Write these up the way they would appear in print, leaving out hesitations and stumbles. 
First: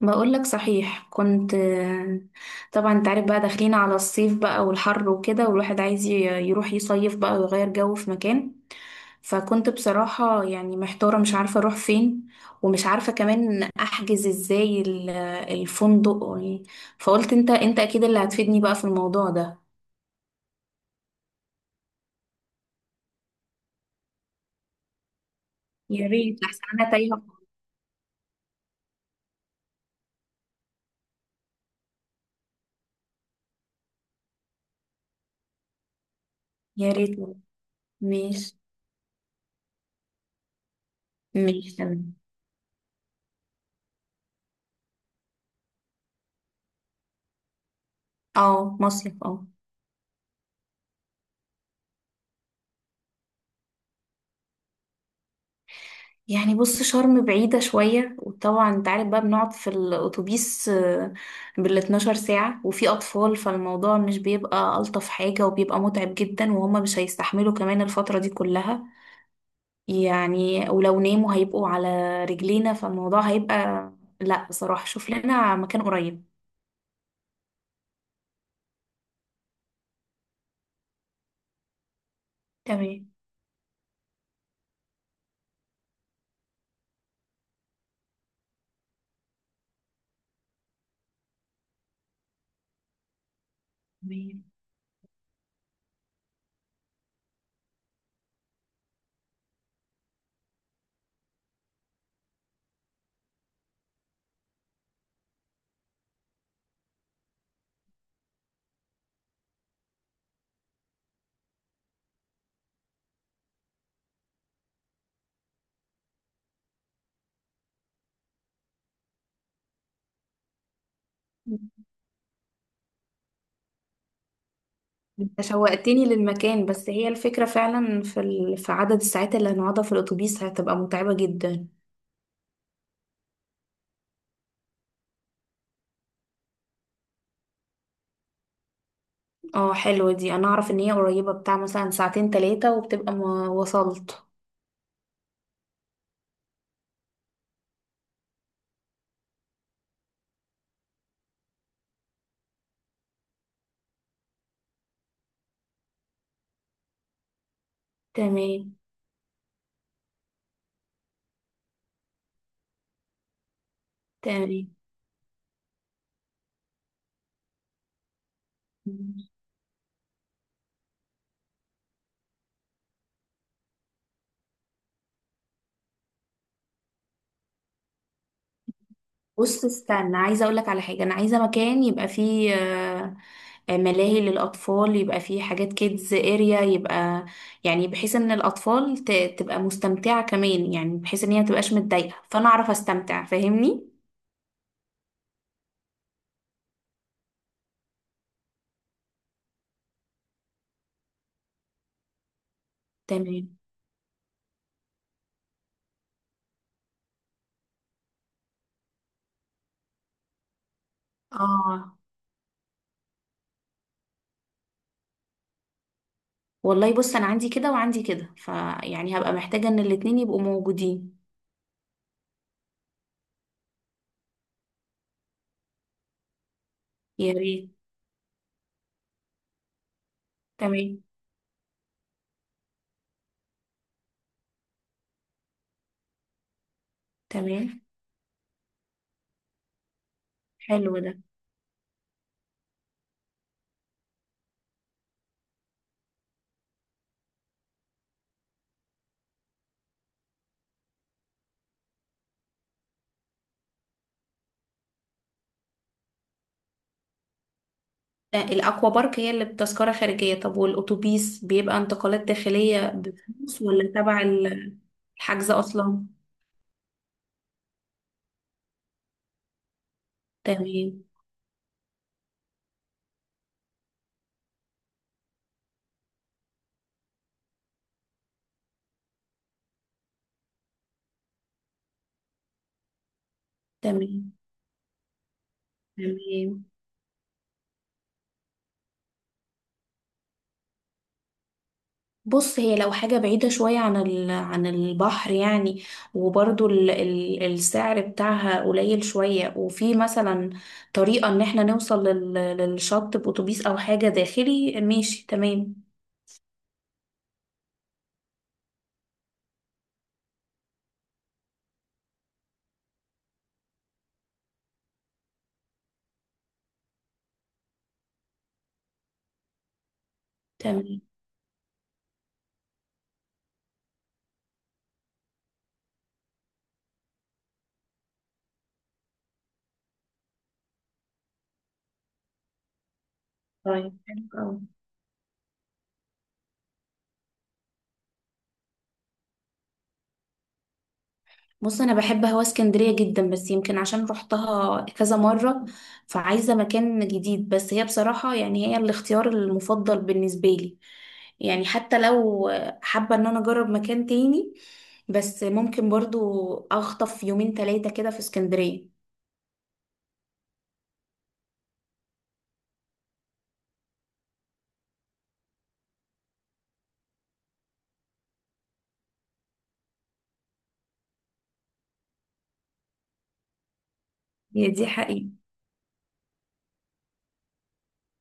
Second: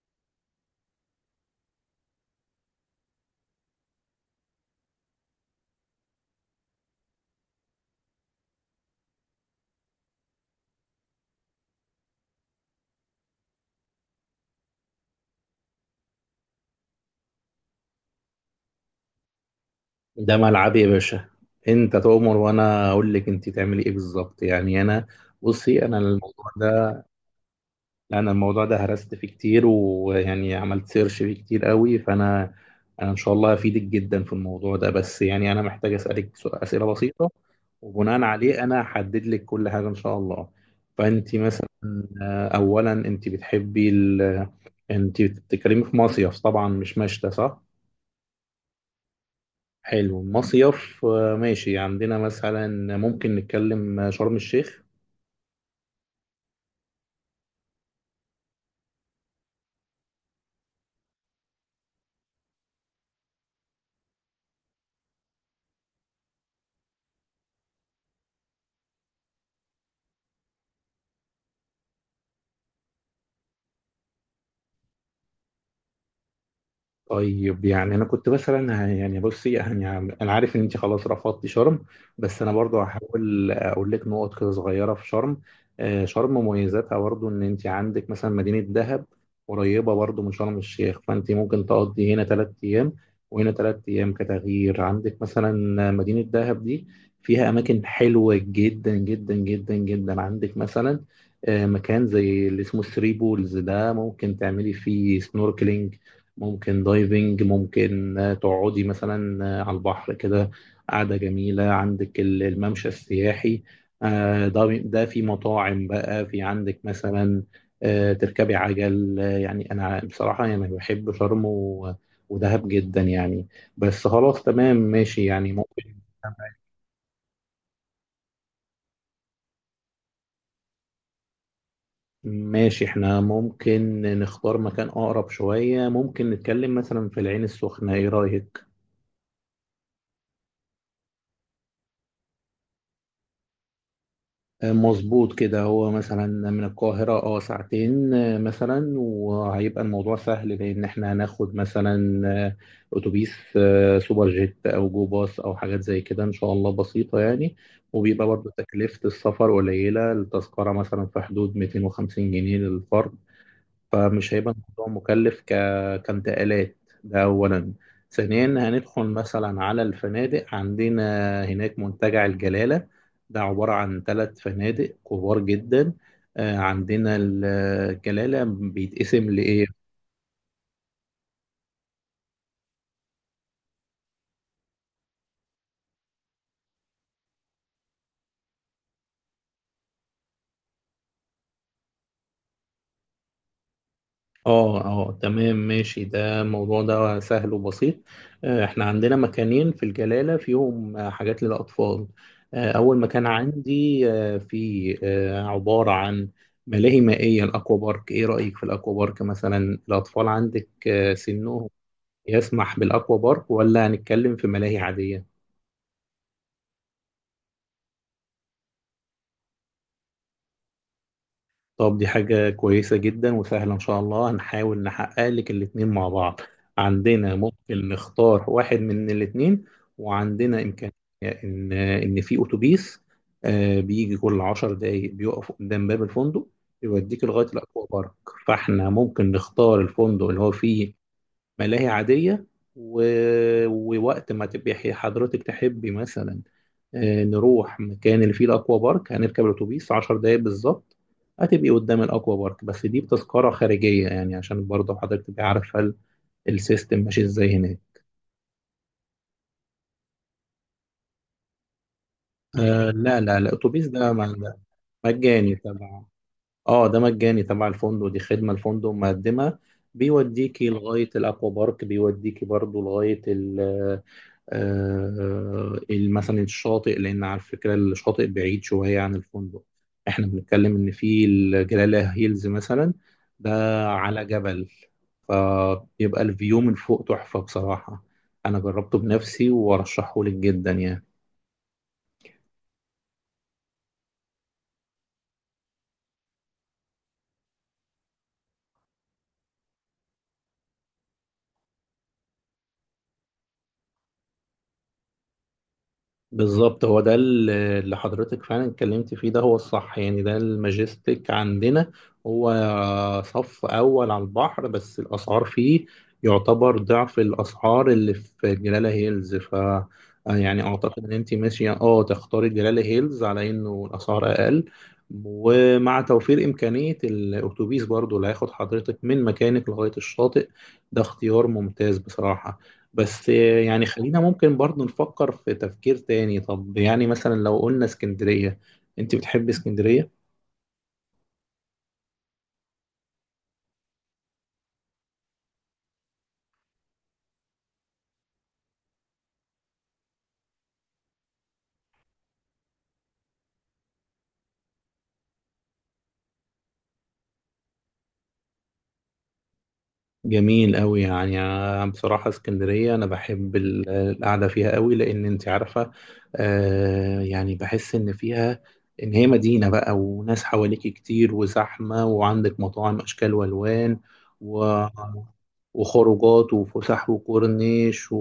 بقول لك صحيح كنت. طبعا انت عارف بقى، داخلين على الصيف بقى والحر وكده، والواحد عايز يروح يصيف بقى ويغير جو في مكان. فكنت بصراحة يعني محتارة، مش عارفة اروح فين، ومش عارفة كمان احجز ازاي الفندق. فقلت انت اكيد اللي هتفيدني بقى في الموضوع ده. ده ملعبي يا باشا. انت تؤمر وانا اقول لك انت تعملي ايه بالظبط. يعني انا يا ريت، الموضوع احسن انا ده تايهة. هرست فيه كتير ويعني عملت سيرش فيه كتير قوي فانا ان شاء الله هفيدك جدا في الموضوع ده، بس يعني انا محتاج اسالك اسئله يا ريت. بسيطه وبناء ماشي. عليه انا هحدد لك كل حاجه ان شاء الله. فانت مثلا، ماشي تمام. اولا انت بتحبي انت بتتكلمي في مصيف طبعا مش مشتى، صح؟ اه، مصيف، اه. حلو، مصيف، ماشي. عندنا مثلا ممكن نتكلم شرم الشيخ. يعني بص، شرم بعيدة شوية، وطبعا انت عارف بقى بنقعد في الأتوبيس بال 12 ساعة وفي أطفال، فالموضوع مش بيبقى ألطف حاجة، وبيبقى متعب جدا، وهما مش هيستحملوا كمان الفترة دي كلها. يعني ولو ناموا هيبقوا على رجلينا، فالموضوع هيبقى، لا بصراحة شوف لنا مكان قريب. طيب يعني انا كنت مثلا بصي يعني انا عارف ان انت خلاص رفضتي شرم، بس انا برضو تمام. هحاول اقول لك نقط كده صغيره في شرم. شرم مميزاتها برضو ان انت عندك مثلا مدينه دهب قريبه برضو من شرم الشيخ، فانت ممكن تقضي هنا ثلاث ايام وهنا ثلاث ايام تمام، كتغيير. عندك مثلا مدينه دهب دي فيها اماكن حلوه جدا جدا جدا جدا. عندك مثلا مكان زي اللي اسمه ثري بولز، ده ممكن تعملي فيه سنوركلينج، ممكن دايفنج، ممكن تقعدي مثلا على البحر كده قعدة جميلة. عندك الممشى السياحي، ده في مطاعم بقى. في عندك مثلا تركبي عجل. يعني أنا بصراحة يعني بحب شرم ودهب جدا يعني. بس خلاص، تمام، ماشي. انت يعني ممكن شوقتني للمكان، بس هي الفكرة فعلا في في عدد الساعات اللي هنقعدها في الأتوبيس هتبقى متعبة جدا. ماشي احنا ممكن نختار مكان أقرب شوية. ممكن نتكلم مثلا في العين السخنة، ايه رأيك؟ اه حلوة دي، انا اعرف ان هي قريبة، بتاع مثلا ساعتين تلاتة وبتبقى ما وصلت. مظبوط كده. هو مثلا من القاهرة اه ساعتين مثلا، وهيبقى الموضوع سهل لأن احنا هناخد مثلا أتوبيس سوبر جيت أو جو باص أو حاجات زي كده، إن شاء الله بسيطة يعني. وبيبقى برضو تمام. تكلفة السفر قليلة، التذكرة مثلا في حدود 250 جنيه للفرد، فمش هيبقى تمام. الموضوع كانتقالات. ده أولا. ثانيا هندخل مثلا على الفنادق. عندنا هناك منتجع الجلالة، ده عبارة عن ثلاث فنادق كبار جدا. عندنا الجلالة بيتقسم. بص استنى، عايزة اقولك على حاجة. انا عايزة مكان يبقى فيه ملاهي للاطفال، يبقى فيه حاجات كيدز اريا، يبقى يعني بحيث ان الاطفال تبقى مستمتعة كمان، يعني بحيث ان هي متبقاش متضايقة، فانا اعرف استمتع. فاهمني؟ اه اه تمام ماشي، ده الموضوع ده سهل وبسيط. احنا عندنا مكانين في الجلالة فيهم حاجات للأطفال. أول مكان تمام. عندي آه، في آه، عبارة عن ملاهي مائية، الأكوا بارك. إيه رأيك في الأكوا بارك مثلا؟ الأطفال عندك سنهم اه يسمح بالأكوا بارك ولا هنتكلم في ملاهي عادية؟ والله بص، انا عندي كده وعندي كده، فيعني هبقى محتاجة ان الاتنين يبقوا موجودين. طب دي حاجة كويسة جدا وسهلة، إن شاء الله هنحاول نحقق لك الاتنين مع بعض. يا عندنا ريت. ممكن نختار واحد من الاتنين، وعندنا إمكانية تمام. إن في أتوبيس بيجي كل عشر دقايق بيقف قدام باب الفندق يوديك لغاية تمام. الأكوا بارك. فإحنا ممكن نختار الفندق اللي هو حلو فيه ده. ملاهي عادية و... ووقت ما تبقي حضرتك تحبي مثلا نروح مكان اللي فيه الأكوا بارك، هنركب الأتوبيس عشر دقايق بالظبط، هتبقي قدام الأكوا بارك. بس دي بتذكرة خارجية يعني، عشان برضه حضرتك تبقي عارفة السيستم ماشي ازاي هناك. ده الأكوا بارك هي اللي بتذكرة خارجية؟ طب والأتوبيس بيبقى انتقالات داخلية آه لا لا لا، بفلوس، الأتوبيس ولا ده تبع ده الحجز مجاني تبع، أصلا؟ اه ده مجاني تبع الفندق، دي خدمة الفندق مقدمها، بيوديكي تمام. لغاية الأكوا بارك، بيوديكي برضه لغاية مثلا الشاطئ. لان على فكره الشاطئ بعيد شويه عن الفندق، احنا بنتكلم ان في الجلاله هيلز مثلا ده على تمام. جبل، فبيبقى الفيو تمام. من فوق تحفه بصراحه. انا جربته بنفسي وارشحه لك جدا يعني. بص، هي لو حاجة بعيدة شوية عن عن البحر يعني، وبرضو السعر بتاعها قليل شوية، وفي مثلا طريقة إن احنا نوصل للشط بأتوبيس أو حاجة داخلي، ماشي تمام. بالظبط، هو ده اللي حضرتك فعلا اتكلمت فيه، ده هو الصح يعني. ده الماجستيك عندنا، هو صف أول على البحر بس الأسعار فيه يعتبر ضعف الأسعار اللي في جلالة هيلز. ف يعني تمام. أعتقد إن أنت ماشية أه تختاري جلالة هيلز على إنه الأسعار أقل، ومع توفير إمكانية الأتوبيس برضو اللي هياخد حضرتك من مكانك لغاية الشاطئ. ده اختيار ممتاز بصراحة. بس يعني طيب خلينا حلو ممكن أوي. برضو نفكر في تفكير تاني. طب يعني مثلا لو قلنا اسكندرية، انت بتحب اسكندرية؟ بص، انا بحب هوا اسكندريه جدا، بس يمكن عشان رحتها كذا مره فعايزه مكان جديد. بس هي بصراحه يعني هي الاختيار المفضل بالنسبه لي. يعني حتى لو حابه ان انا اجرب مكان تاني، بس ممكن برضو اخطف يومين ثلاثه كده في اسكندريه. جميل قوي. يعني أنا بصراحة اسكندرية أنا بحب القعدة فيها قوي، لأن أنت عارفة آه يعني بحس إن فيها إن هي مدينة بقى، وناس حواليكي كتير وزحمة، وعندك مطاعم أشكال وألوان و... هي دي حقيقة. وخروجات وفسح وكورنيش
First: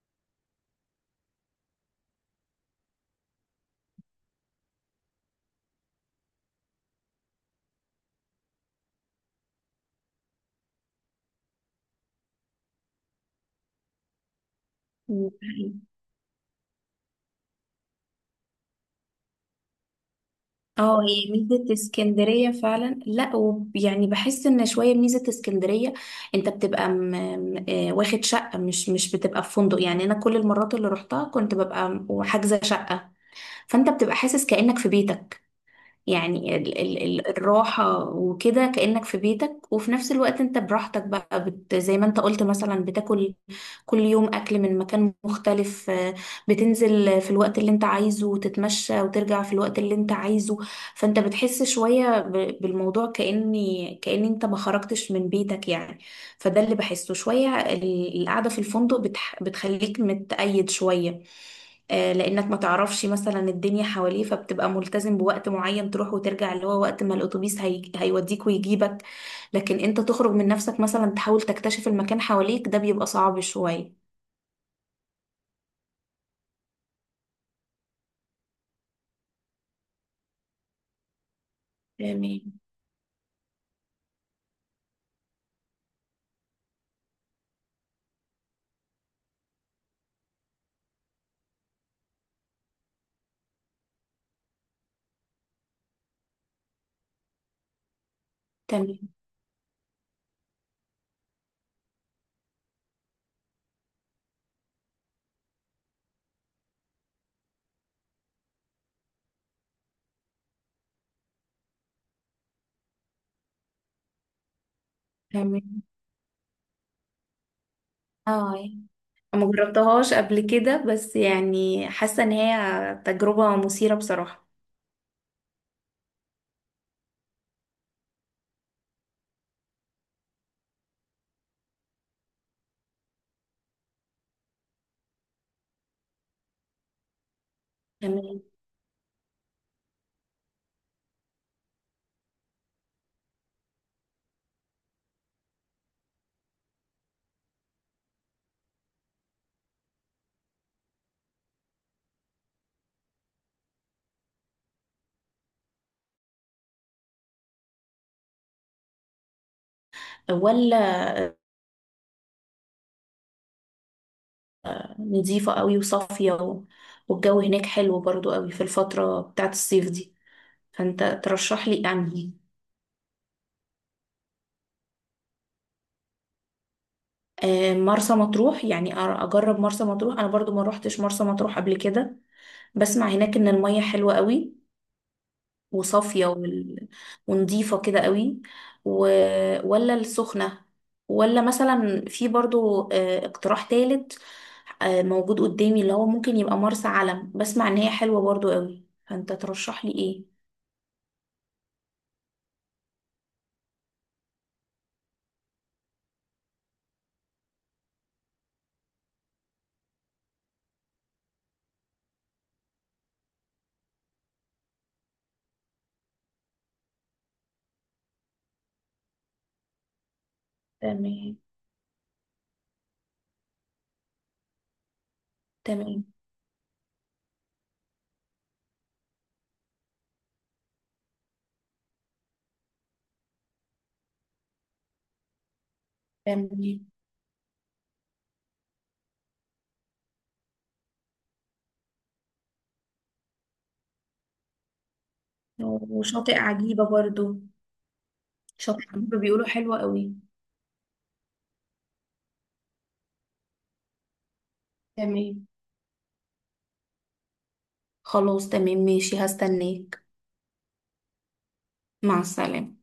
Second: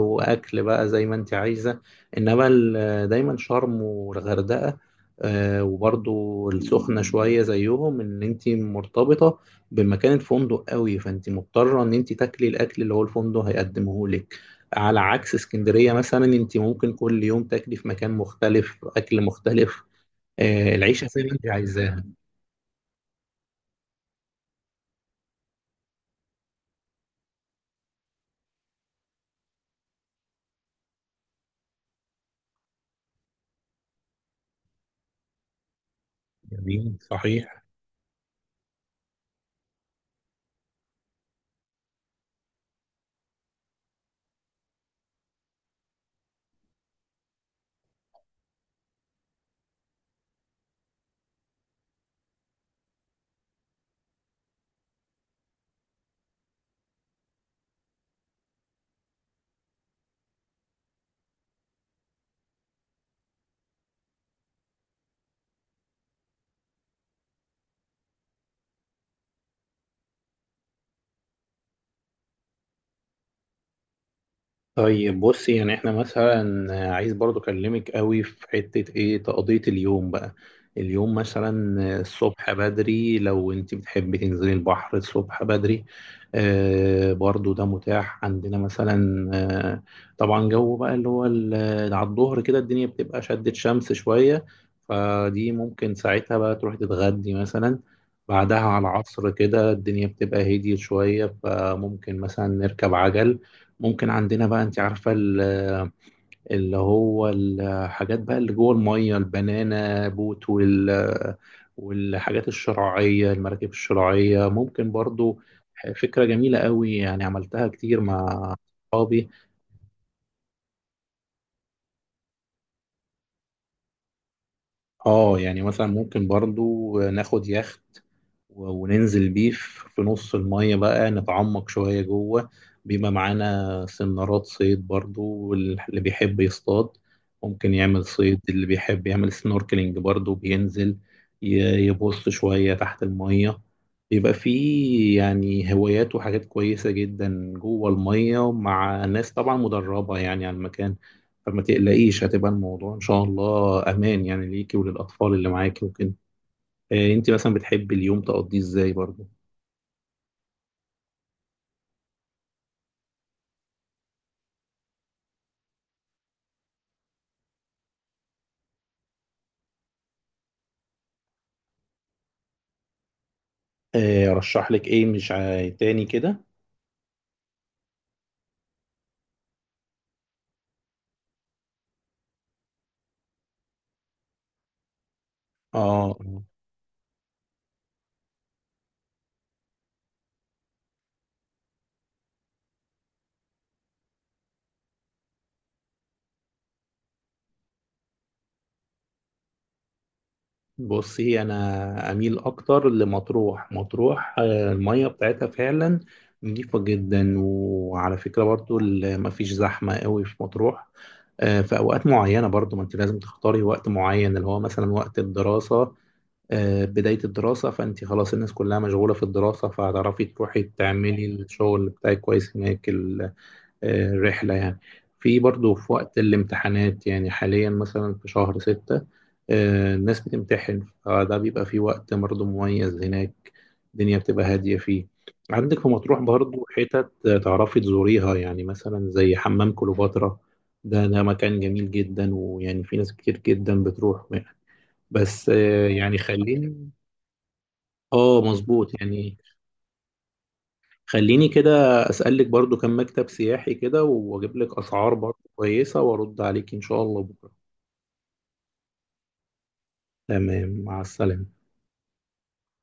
وأكل بقى زي ما أنت عايزة. إنما دايما شرم والغردقة آه وبرضو السخنة شوية زيهم، إن أنت مرتبطة بمكان الفندق قوي، فانت مضطره ان انت تاكلي الاكل اللي هو الفندق هيقدمه لك. على عكس مم. اسكندريه مثلا، انت ممكن كل يوم تاكلي في مكان مختلف اكل مختلف، آه اه، العيشه زي هي ما انت ميزة عايزاها. اسكندرية فعلا. لا يعني بحس ان شوية ميزة اسكندرية، انت بتبقى واخد شقة، مش بتبقى في فندق. يعني انا كل المرات اللي روحتها كنت ببقى وحاجزة شقة، فانت بتبقى حاسس كأنك في بيتك. يعني ال جميل، ال ال صحيح. الراحة وكده، كأنك في بيتك، وفي نفس الوقت انت براحتك بقى، زي ما انت قلت مثلا، بتاكل كل يوم أكل من مكان مختلف. بتنزل في الوقت اللي انت عايزه وتتمشى، وترجع في الوقت اللي انت عايزه. فانت بتحس شوية بالموضوع، كأن انت ما خرجتش من بيتك يعني. فده اللي بحسه، شوية القعدة في الفندق بتخليك متقيد شوية. لانك ما تعرفش مثلا الدنيا حواليه، فبتبقى ملتزم بوقت معين تروح وترجع، اللي هو وقت ما الاتوبيس هيوديك ويجيبك. لكن انت تخرج من نفسك مثلا، تحاول تكتشف المكان حواليك، ده بيبقى صعب شوية. طيب بصي يعني احنا مثلا عايز برضو اكلمك قوي في حتة ايه تقضية اليوم بقى. اليوم مثلا تمام. الصبح بدري لو انت بتحبي تنزلي البحر الصبح بدري، برضو ده متاح عندنا مثلا. آه طبعا جو بقى اللي هو على الظهر كده الدنيا بتبقى شدت شمس شوية، فدي ممكن ساعتها بقى تروحي تتغدي مثلا. بعدها على تمام. العصر كده الدنيا بتبقى هديت شوية، فممكن مثلا نركب عجل. ممكن عندنا بقى انت عارفة اللي هو الحاجات بقى اللي جوه المية، البنانا بوت والحاجات الشراعية، المراكب الشراعية ممكن برضو. تمام. فكرة جميلة قوي، يعني عملتها كتير مع اه، صحابي. ما جربتهاش قبل كده، بس يعني حاسة ان هي تجربة مثيرة بصراحة. اه يعني مثلا ممكن برضو ناخد يخت وننزل بيه في نص المية بقى، نتعمق شوية جوه. بيبقى معانا سنارات صيد برضو، واللي بيحب يصطاد ممكن يعمل صيد، تمام. اللي بيحب يعمل سنوركلينج برضو بينزل يبص شوية تحت المية. بيبقى فيه يعني هوايات وحاجات كويسة جدا جوه المية مع ناس طبعا مدربة يعني على المكان، فما تقلقيش هتبقى الموضوع ان شاء الله امان يعني ليكي وللاطفال اللي معاكي وكده. آه انت مثلا بتحبي اليوم تقضيه ازاي برضه؟ ولا، نظيفة قوي وصافية والجو هناك حلو برضو قوي في الفترة بتاعت الصيف دي. فانت ترشح لي انهي؟ آه رشح لك ايه مش عاي- تاني كده. مرسى مطروح يعني، اجرب مرسى مطروح. انا برضو ما روحتش مرسى مطروح قبل كده، بسمع هناك ان المية حلوة قوي، اه وصافية آه. ونضيفة كده قوي و... ولا السخنة، ولا مثلا في برضو اقتراح تالت موجود قدامي، اللي هو ممكن يبقى مرسى علم، بسمع ان هي حلوة برضو قوي. فانت ترشح لي ايه؟ بصي انا اميل اكتر لمطروح. مطروح آه الميه بتاعتها فعلا نضيفة جدا، وعلى فكرة برضو مفيش زحمة قوي في مطروح في أوقات معينة برضو، ما أنت لازم تختاري وقت معين اللي هو مثلا وقت الدراسة، بداية الدراسة، فأنت خلاص الناس كلها مشغولة في الدراسة فهتعرفي تروحي تعملي تمام. الشغل بتاعك كويس هناك الرحلة يعني. في برضو في تمام. وقت الامتحانات يعني حاليا مثلا في شهر ستة، الناس بتمتحن فده بيبقى فيه وقت برضو مميز هناك، الدنيا بتبقى هادية فيه. عندك في مطروح تمام. برضو حتت تعرفي تزوريها يعني، مثلا زي حمام كليوباترا، ده مكان جميل جدا ويعني في ناس كتير جدا بتروح. بس يعني وشاطئ عجيبة خليني، برضو. اه شاطئ مظبوط عجيبة يعني. بيقولوا حلوة قوي. خليني كده اسالك برضو كم مكتب سياحي كده واجيب لك اسعار تمام. برضو كويسه وارد عليك ان شاء الله بكره. خلاص تمام ماشي، هستناك. تمام، مع السلامه. مع السلامة.